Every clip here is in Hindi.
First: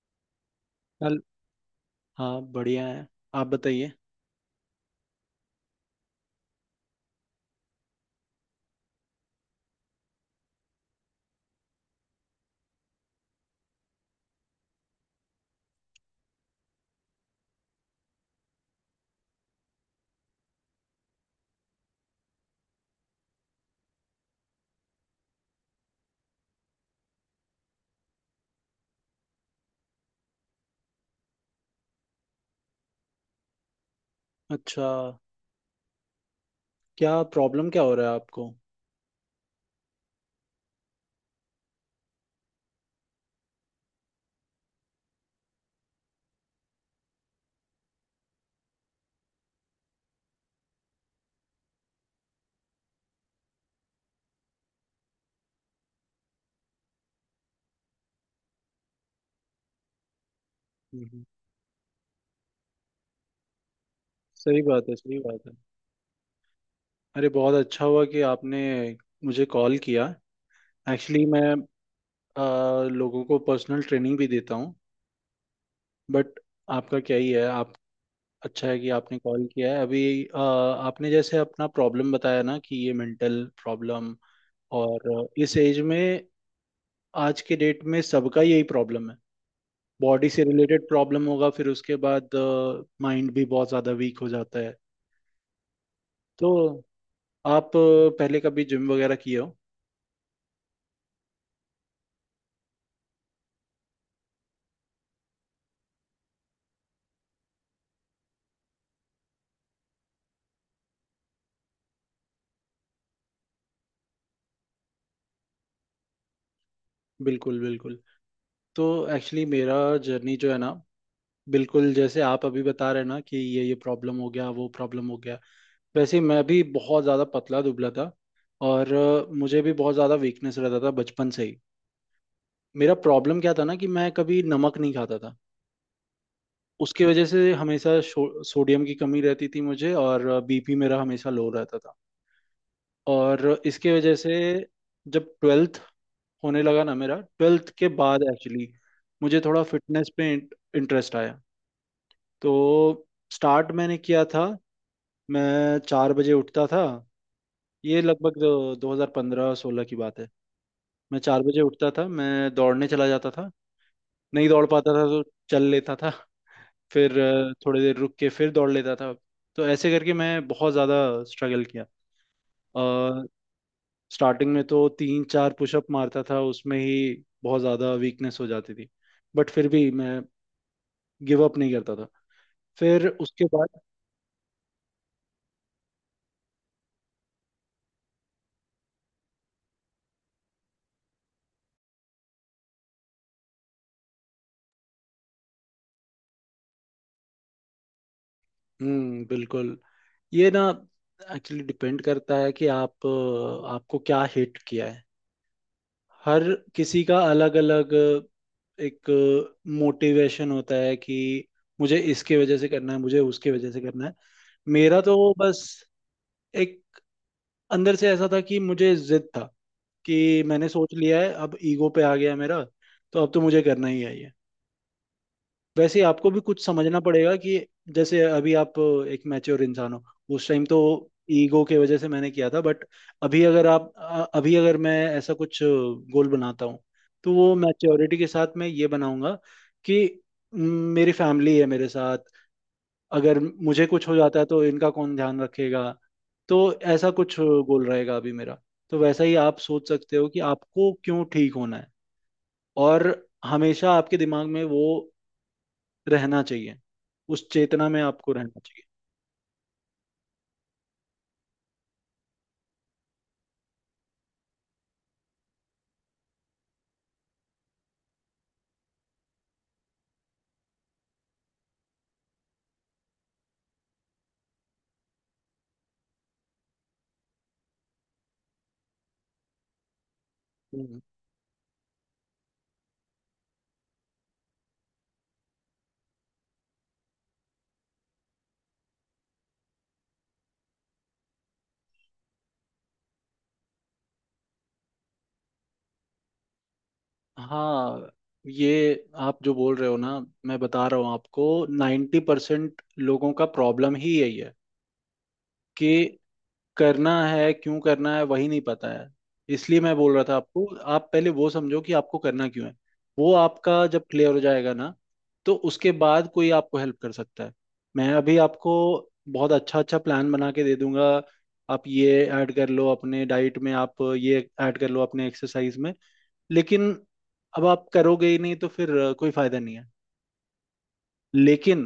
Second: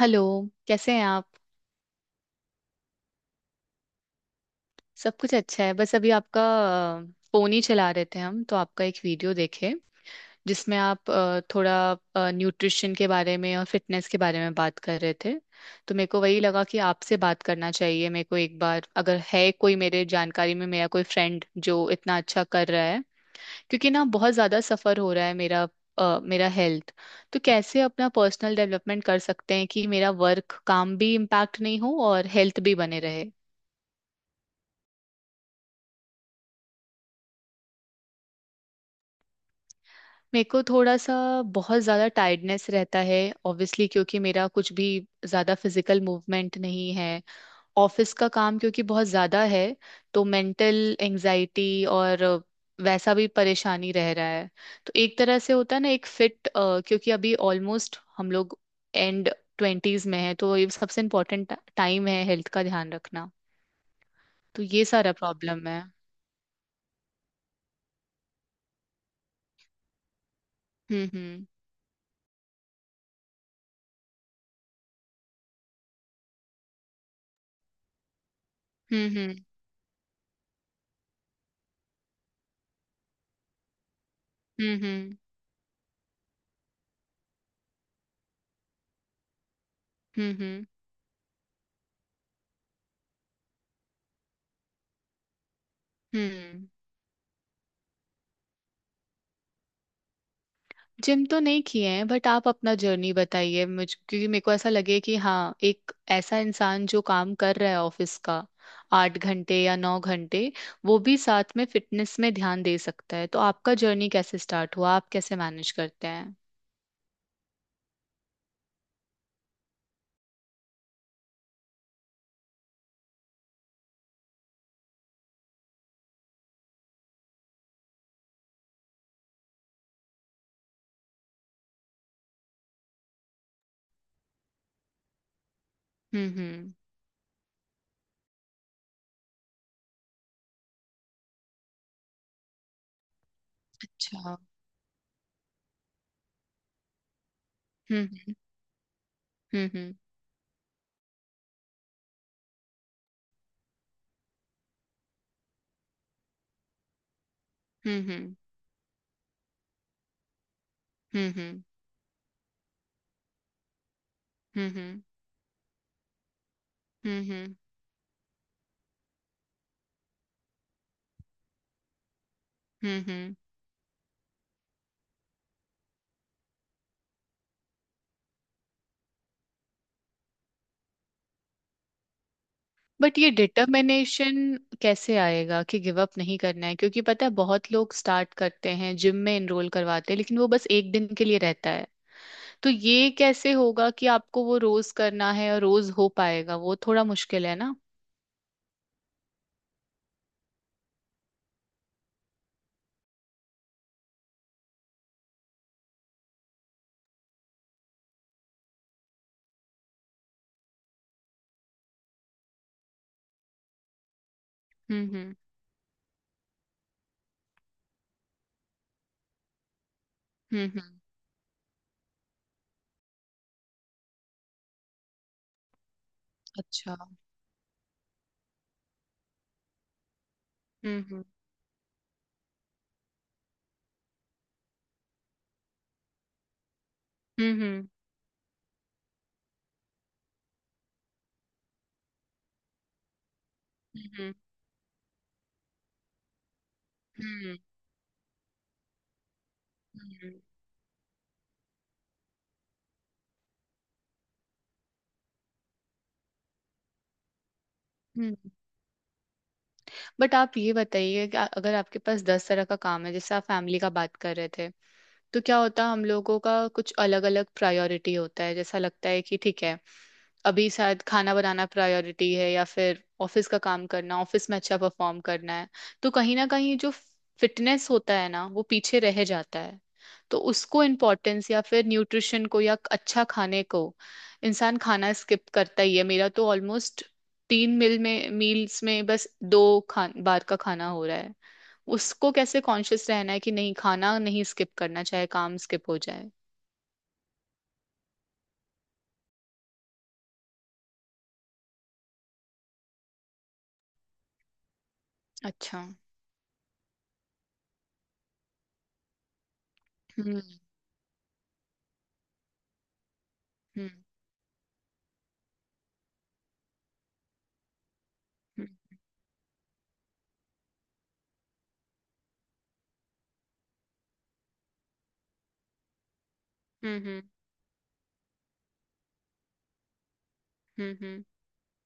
हेलो। कैसे हैं चल। आप? हाँ, बढ़िया है। आप बताइए। सब कुछ अच्छा है, बस अभी आपका फोन ही चला रहे थे। हम तो आपका एक वीडियो देखे जिसमें आप थोड़ा न्यूट्रिशन के बारे में और फिटनेस के बारे में बात कर रहे थे। तो मेरे को वही लगा कि आपसे बात करना चाहिए मेरे को एक बार, अगर है कोई मेरे जानकारी में मेरा कोई फ्रेंड जो इतना अच्छा कर रहा है। क्योंकि ना बहुत ज़्यादा सफ़र हो रहा है मेरा, मेरा हेल्थ। तो कैसे अपना पर्सनल डेवलपमेंट कर सकते हैं कि मेरा वर्क काम भी इम्पैक्ट नहीं हो और हेल्थ भी बने रहे। अच्छा, क्या प्रॉब्लम क्या हो रहा है आपको? मेरे को थोड़ा सा बहुत ज़्यादा टायर्डनेस रहता है, ऑब्वियसली क्योंकि मेरा कुछ भी ज़्यादा फिजिकल मूवमेंट नहीं है। ऑफिस का काम क्योंकि बहुत ज़्यादा है, तो मेंटल एंजाइटी और वैसा भी परेशानी रह रहा है। तो एक तरह से होता है ना, एक फिट, क्योंकि अभी ऑलमोस्ट हम लोग एंड ट्वेंटीज में है, तो ये सबसे हम्म, इम्पोर्टेंट टाइम है हेल्थ का ध्यान रखना। सही तो ये बात है, सारा सही बात है। प्रॉब्लम है। अरे, बहुत अच्छा हुआ कि आपने मुझे कॉल किया। हम्म। एक्चुअली मैं हम्म। अ, लोगों को पर्सनल ट्रेनिंग भी देता हूँ, बट आपका क्या ही है आप। अच्छा है कि आपने हम्म। कॉल किया है अभी। आपने जैसे अपना प्रॉब्लम बताया ना कि ये मेंटल प्रॉब्लम। हम्म। हम्म। हम्म। और इस एज में, आज के डेट में सबका यही प्रॉब्लम है। बॉडी हम्म। से हम्म। रिलेटेड प्रॉब्लम होगा, फिर उसके बाद माइंड भी बहुत ज़्यादा वीक हो जाता है। तो हम्म। आप पहले कभी जिम वगैरह किए हो? जिम तो नहीं किए हैं, बट आप अपना जर्नी बताइए मुझ, क्योंकि मेरे को ऐसा लगे कि हाँ, एक ऐसा इंसान जो काम कर रहा है ऑफिस का, 8 घंटे या 9 घंटे, वो भी साथ में फिटनेस में ध्यान दे सकता है। तो आपका जर्नी कैसे स्टार्ट हुआ, आप कैसे मैनेज करते हैं? बिल्कुल बिल्कुल। तो एक्चुअली मेरा जर्नी जो है ना, बिल्कुल जैसे आप अभी बता रहे हैं ना कि ये प्रॉब्लम हो गया, वो प्रॉब्लम हो गया, वैसे ही मैं भी बहुत ज़्यादा पतला दुबला था। और मुझे भी बहुत ज़्यादा वीकनेस रहता था बचपन से ही। मेरा प्रॉब्लम क्या था ना कि मैं कभी नमक नहीं खाता था। हम्म, हम्म। उसकी वजह से हमेशा सोडियम की कमी रहती थी मुझे, और बीपी मेरा हमेशा लो रहता था। और इसकी वजह से अच्छा। जब 12th होने लगा ना, मेरा 12th के बाद हम्म, एक्चुअली मुझे थोड़ा हम्म, हम्म, फिटनेस पे इंटरेस्ट आया। तो स्टार्ट मैंने किया था। मैं 4 बजे उठता था। ये हम्म, हम्म, लगभग 2015-16 की बात है। मैं 4 बजे हम्म, उठता था, मैं दौड़ने चला जाता था। नहीं दौड़ पाता हम्म, था तो चल लेता था। फिर हम्म, हम्म, थोड़ी देर रुक के फिर दौड़ लेता था। तो ऐसे करके मैं बहुत ज़्यादा स्ट्रगल हम्म, किया। हम्म। स्टार्टिंग में तो तीन चार पुशअप मारता था उसमें ही बहुत ज़्यादा वीकनेस हो जाती थी, बट फिर भी मैं गिव अप नहीं करता था। फिर बट ये उसके बाद डिटर्मिनेशन कैसे आएगा कि गिव अप नहीं करना है? क्योंकि पता है बहुत लोग स्टार्ट करते हैं, जिम में एनरोल करवाते हैं, लेकिन वो बस एक दिन के लिए रहता है। तो ये कैसे होगा कि आपको वो रोज करना है, और रोज हो पाएगा वो, थोड़ा मुश्किल है ना। हम्म, बिल्कुल। ये ना एक्चुअली डिपेंड करता है कि आप, आपको क्या हिट किया है। हर किसी का अलग अलग एक मोटिवेशन होता है कि मुझे इसके वजह से करना है, मुझे उसके वजह से करना है। मेरा हम्म, तो हम्म, बस एक अंदर से ऐसा था कि मुझे जिद था, कि हम्म, मैंने हम्म। सोच लिया है, अब ईगो पे आ गया है मेरा। तो अब तो मुझे करना ही है ये। वैसे ही आपको भी कुछ अच्छा। समझना पड़ेगा कि जैसे अभी आप एक मैच्योर इंसान हो। उस टाइम तो हम्म, हम्म, ईगो के वजह से मैंने किया था, बट अभी अगर आप अभी अगर मैं ऐसा कुछ गोल बनाता हूँ तो वो हम्म, हम्म, मैच्योरिटी के साथ मैं ये बनाऊंगा कि म, मेरी फैमिली है मेरे साथ। अगर मुझे कुछ हो हम्म, जाता है तो इनका कौन ध्यान रखेगा? तो ऐसा कुछ हम्म, गोल रहेगा अभी मेरा। तो वैसा ही आप सोच सकते हो हम्म, कि आपको क्यों ठीक होना है। और हमेशा आपके दिमाग में वो रहना चाहिए, उस चेतना में हम्म, आपको रहना चाहिए। बट आप ये बताइए कि अगर आपके पास 10 तरह का काम है, जैसे आप फैमिली का बात कर रहे थे। तो क्या होता है हम लोगों का, कुछ अलग अलग प्रायोरिटी होता है, जैसा लगता है कि ठीक है, अभी शायद खाना बनाना प्रायोरिटी है या फिर ऑफिस का काम करना, ऑफिस में अच्छा परफॉर्म करना है। तो कहीं ना कहीं जो फिटनेस होता है ना, वो पीछे रह जाता है। तो उसको हम्म। इम्पोर्टेंस, या फिर न्यूट्रिशन को, या अच्छा खाने को, इंसान खाना स्किप करता ही है। मेरा तो ऑलमोस्ट तीन मील में मील्स में बस दो खान बार का खाना हो रहा है। उसको कैसे कॉन्शियस रहना है कि नहीं, खाना नहीं स्किप करना, चाहे काम स्किप हो जाए। हाँ, ये आप जो बोल रहे हो ना, मैं बता रहा हूँ आपको, 90% लोगों का प्रॉब्लम ही यही है। अच्छा। कि करना है, क्यों करना है वही नहीं पता है। इसलिए मैं बोल रहा था हम्म, आपको, आप पहले वो समझो कि आपको करना क्यों है। वो आपका हम्म, जब क्लियर हो जाएगा ना तो उसके बाद कोई आपको हेल्प कर सकता है। मैं अभी हम्म, आपको बहुत अच्छा अच्छा प्लान बना के दे दूंगा। आप ये ऐड कर लो अपने डाइट में, आप ये ऐड कर लो अपने एक्सरसाइज में, लेकिन हम्म, अब आप करोगे ही नहीं तो फिर कोई फायदा नहीं है। हम्म, हम्म, लेकिन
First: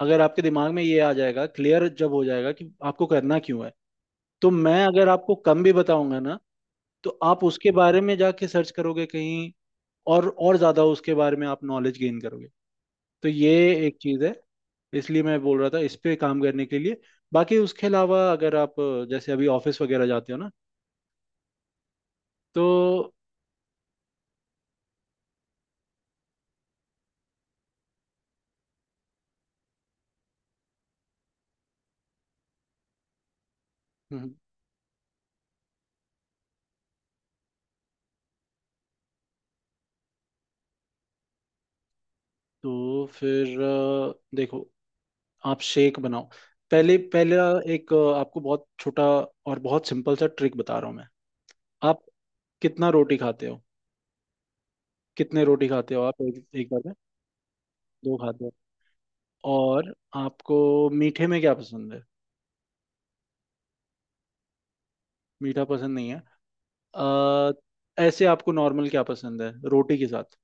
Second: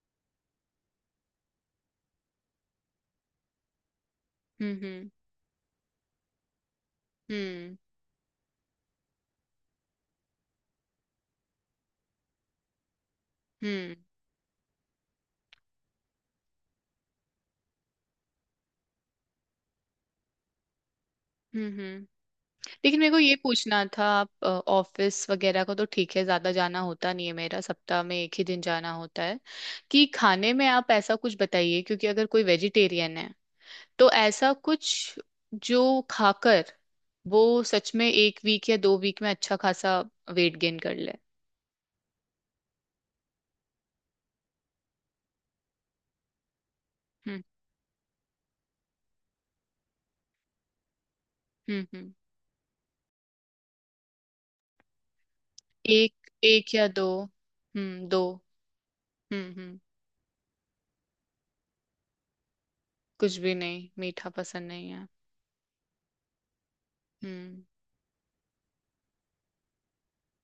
अगर आपके दिमाग में ये आ जाएगा, क्लियर जब हो जाएगा कि आपको करना क्यों है, तो हम्म, मैं अगर हम्म, आपको कम भी बताऊंगा ना तो आप उसके हम्म, बारे में जाके सर्च करोगे कहीं, और ज्यादा उसके बारे में आप नॉलेज गेन करोगे। तो ये हम्म, एक चीज है। इसलिए मैं बोल रहा था इस पे काम करने के लिए। बाकी उसके अलावा अगर आप, जैसे अभी ऑफिस वगैरह जाते हो ना हम्म, तो, लेकिन मेरे को ये पूछना था, आप ऑफिस वगैरह को तो ठीक है, ज्यादा जाना होता नहीं है, मेरा सप्ताह में एक ही दिन जाना होता है। कि खाने में आप ऐसा कुछ बताइए, क्योंकि अगर कोई वेजिटेरियन है तो हम्म, ऐसा कुछ जो खाकर वो सच में एक वीक या 2 वीक में अच्छा खासा वेट गेन कर ले। तो फिर देखो, आप शेक बनाओ। पहले, हम्म, पहला एक, आपको बहुत छोटा और बहुत सिंपल सा ट्रिक बता रहा हूँ मैं। हम्म, आप हम्म। कितना रोटी खाते हो? कितने रोटी खाते हो आप एक एक एक बार या में? दो, हम्म, दो दो। खाते हो? हम्म, हम्म। और आपको मीठे में क्या पसंद है? कुछ भी नहीं, मीठा पसंद नहीं है। मीठा पसंद नहीं है। अ, हम्म। ऐसे आपको नॉर्मल क्या पसंद है रोटी के साथ?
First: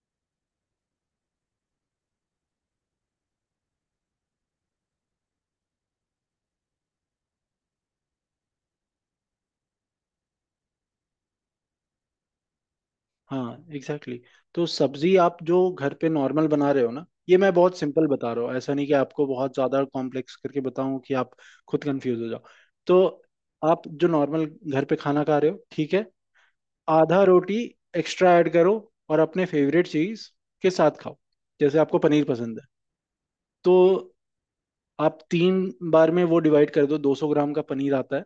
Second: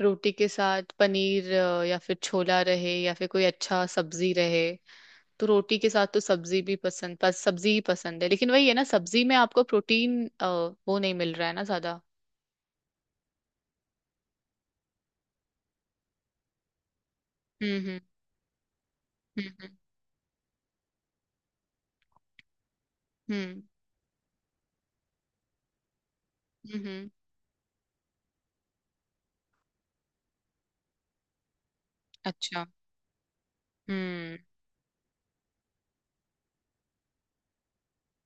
रोटी के साथ पनीर, या फिर छोला रहे, या फिर कोई अच्छा सब्जी रहे। तो रोटी के साथ तो सब्जी भी पसंद, सब्जी ही पसंद है, लेकिन वही है ना, सब्जी में आपको प्रोटीन, वो नहीं मिल रहा है ना ज्यादा। हाँ, एग्जैक्टली exactly। तो सब्जी आप जो घर पे नॉर्मल बना रहे हो ना, ये मैं बहुत हम्म, हम्म, सिंपल बता रहा हूँ, ऐसा नहीं कि आपको बहुत हम्म, ज्यादा कॉम्प्लेक्स करके बताऊं कि आप खुद कंफ्यूज हो जाओ। तो हम्म, आप जो नॉर्मल घर पे खाना खा रहे हो, ठीक है, हम्म, हम्म। आधा रोटी एक्स्ट्रा ऐड करो और अपने फेवरेट चीज के साथ खाओ। जैसे आपको पनीर पसंद अच्छा। है, तो हम्म। आप तीन बार में वो डिवाइड कर दो। 200 ग्राम का पनीर आता है,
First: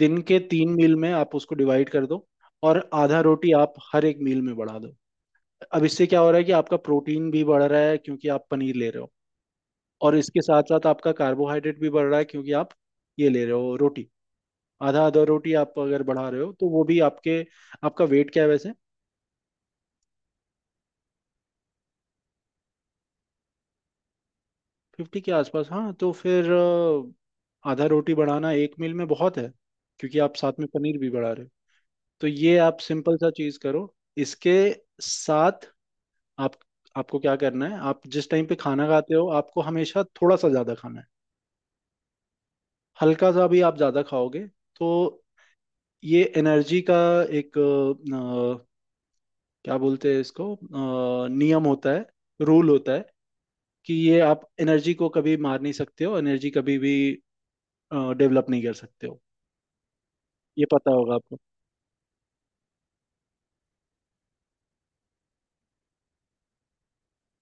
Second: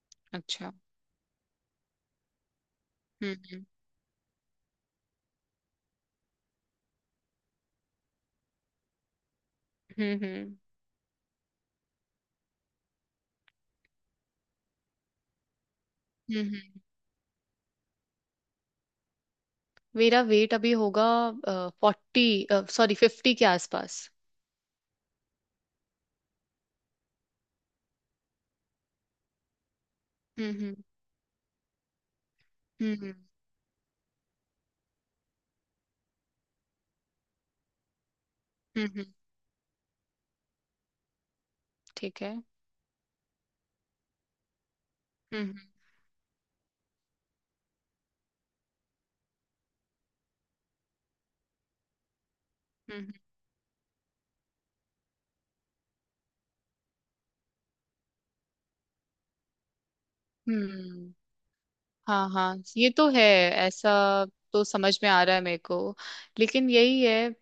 दिन के तीन अच्छा। मील में आप उसको डिवाइड कर दो। और आधा हम्म, रोटी आप हर एक मील में बढ़ा दो। अब इससे क्या हो रहा है कि आपका प्रोटीन भी बढ़ रहा है क्योंकि आप पनीर ले रहे हो, और हम्म, इसके हम्म, साथ साथ आपका कार्बोहाइड्रेट भी बढ़ रहा है क्योंकि आप ये ले रहे हो रोटी। आधा आधा रोटी आप अगर बढ़ा रहे हो तो हम्म। वो भी आपके। आपका वेट क्या है वैसे? मेरा वेट अभी होगा 40, सॉरी 50 के आसपास। 50 के आसपास। हाँ, तो फिर आधा रोटी बढ़ाना एक मील में बहुत है, क्योंकि आप हम्म, साथ में हम्म, पनीर भी बढ़ा रहे हो। तो ये आप हम्म, सिंपल सा चीज करो। इसके साथ आप, आपको क्या करना है, आप जिस टाइम पे हम्म, खाना खाते हो आपको हमेशा थोड़ा सा ज्यादा खाना है। ठीक है। हल्का सा भी आप ज्यादा खाओगे तो हम्म, हम्म, ये एनर्जी का एक, क्या बोलते हैं इसको, नियम होता है, रूल होता है, हम्म, कि ये आप एनर्जी को कभी मार नहीं सकते हो, एनर्जी कभी भी डेवलप नहीं कर सकते हो। ये पता हम्म। होगा आपको। हाँ हाँ, ये तो है। ऐसा तो समझ में आ रहा है मेरे को, लेकिन यही है।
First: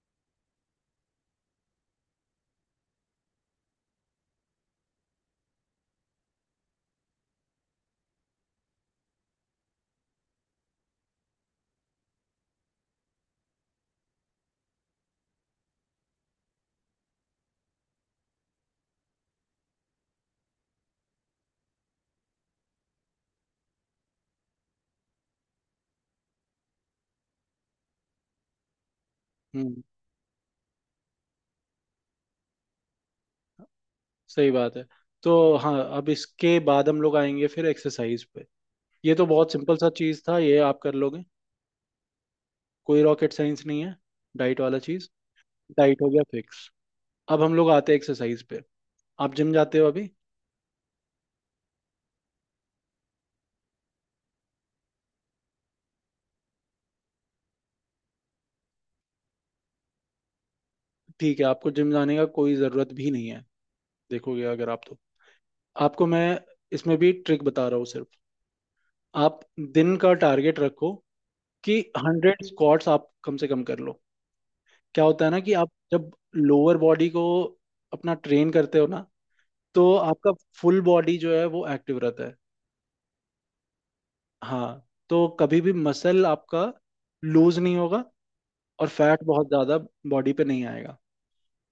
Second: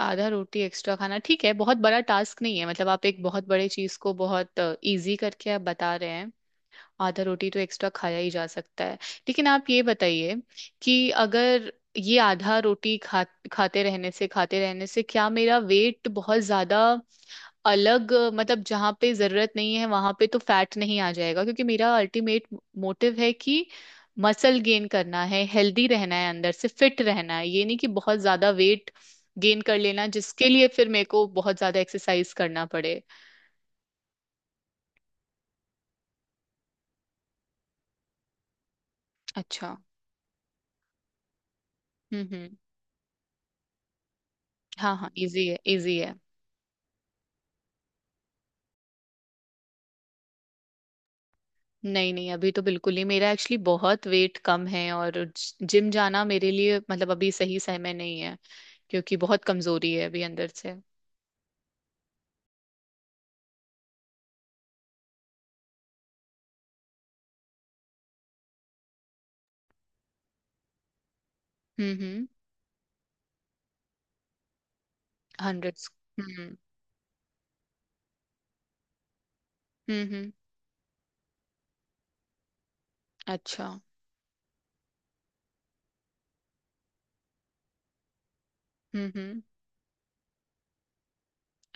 आधा रोटी एक्स्ट्रा खाना ठीक है, बहुत बड़ा टास्क नहीं है। मतलब आप एक बहुत बड़े चीज को बहुत इजी करके आप बता रहे हैं। आधा रोटी तो एक्स्ट्रा खाया ही जा सकता है। लेकिन आप ये बताइए कि अगर ये आधा रोटी खा खाते रहने से क्या मेरा वेट बहुत ज्यादा अलग, मतलब जहाँ पे जरूरत नहीं है वहां पे तो फैट नहीं आ जाएगा? क्योंकि मेरा अल्टीमेट मोटिव है कि मसल गेन करना है, हेल्दी रहना है, अंदर से फिट रहना है, ये नहीं कि बहुत ज्यादा वेट गेन कर हम्म, लेना जिसके लिए फिर मेरे को बहुत ज्यादा एक्सरसाइज करना पड़े। सही बात है। तो हाँ, अब इसके बाद हम लोग आएंगे फिर एक्सरसाइज पे। ये तो बहुत अच्छा। सिंपल सा चीज था, ये आप कर लोगे, हम्म, हम्म। कोई रॉकेट साइंस नहीं है डाइट वाला हाँ चीज। हाँ, इजी है इजी डाइट हो है। गया फिक्स। अब हम लोग आते हैं एक्सरसाइज पे। आप जिम जाते हो अभी? नहीं नहीं, अभी तो बिल्कुल ही मेरा एक्चुअली बहुत वेट कम है, और जिम जाना मेरे लिए, मतलब अभी सही समय नहीं है, क्योंकि बहुत कमजोरी है अभी अंदर से। ठीक है, आपको जिम जाने का कोई जरूरत भी नहीं है। देखोगे अगर आप, तो आपको मैं इसमें भी ट्रिक बता रहा हूँ सिर्फ। आप दिन का टारगेट रखो कि हम्म, हम्म। 100 स्क्वाट्स आप कम से कम कर लो। क्या होता है ना कि आप 100? जब लोअर बॉडी को अपना ट्रेन करते हो ना, तो हम्म, हम्म। आपका फुल बॉडी जो है वो एक्टिव रहता है। अच्छा। हाँ, तो कभी भी मसल आपका लूज नहीं होगा और हम्म, फैट हम्म। बहुत ज़्यादा बॉडी पे नहीं आएगा।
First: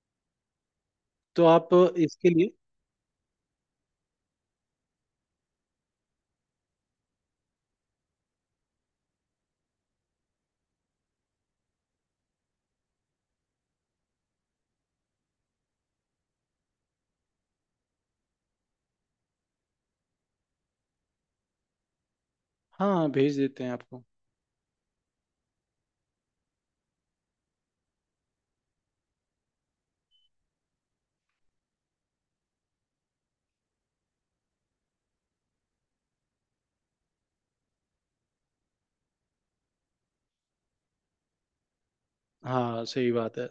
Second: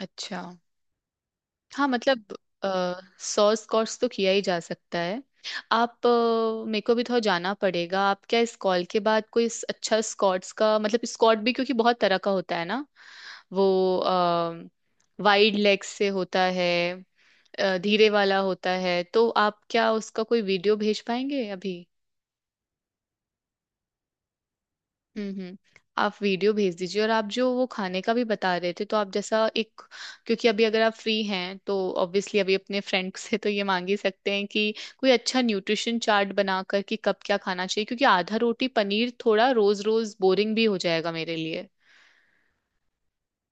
अच्छा। तो आप हाँ इसके मतलब लिए, सॉस कोर्स तो किया ही जा सकता है। आप मेरे को भी थोड़ा जाना पड़ेगा, आप क्या इस कॉल के बाद कोई अच्छा, स्कॉट्स का मतलब स्कॉट भी क्योंकि बहुत तरह का होता है ना। वो वाइड लेग से होता है, धीरे वाला होता है। तो आप क्या उसका कोई वीडियो भेज पाएंगे अभी? हाँ, भेज देते हैं आपको। हम्म, हम्म। आप वीडियो भेज दीजिए, और आप जो वो खाने का भी बता रहे थे, तो आप जैसा एक, क्योंकि अभी अगर आप फ्री हैं तो ऑब्वियसली अभी अपने फ्रेंड से तो ये मांग ही सकते हैं कि कोई अच्छा न्यूट्रिशन चार्ट बनाकर, कि कब क्या खाना चाहिए, क्योंकि आधा रोटी पनीर थोड़ा रोज रोज बोरिंग भी हो जाएगा मेरे लिए। हाँ, सही बात है।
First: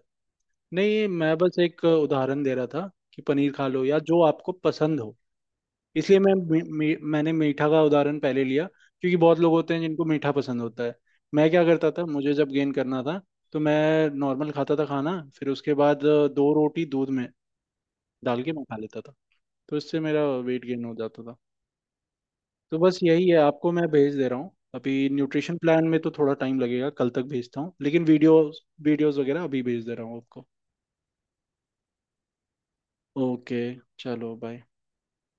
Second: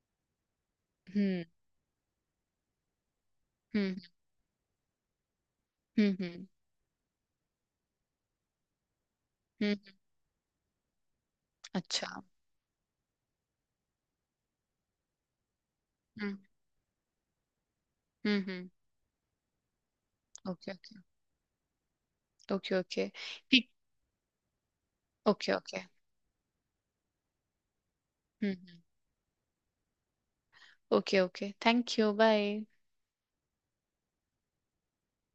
नहीं, मैं हम्म, बस एक उदाहरण दे रहा था कि पनीर खा लो हम्म, या जो आपको पसंद हो। हम्म, इसलिए मैं, हम्म, मी, मी, मैंने मीठा का उदाहरण पहले लिया, क्योंकि बहुत लोग होते हम्म। हैं जिनको मीठा पसंद होता है। मैं क्या करता था, अच्छा। मुझे जब गेन करना था तो मैं नॉर्मल खाता था खाना, फिर उसके बाद हम्म, दो रोटी दूध में हम्म, डाल के मैं हम्म। खा लेता था। तो इससे मेरा वेट ओके। गेन हो जाता था। ओके तो बस ओके। यही है, ठीक। आपको मैं भेज दे रहा हूँ अभी। Okay nutrition okay. प्लान में तो थोड़ा टाइम लगेगा, कल तक भेजता हूँ, लेकिन वीडियोस हम्म। वीडियोस वगैरह अभी भेज दे रहा हूँ आपको। Okay okay, thank you, bye. Okay, चलो बाय।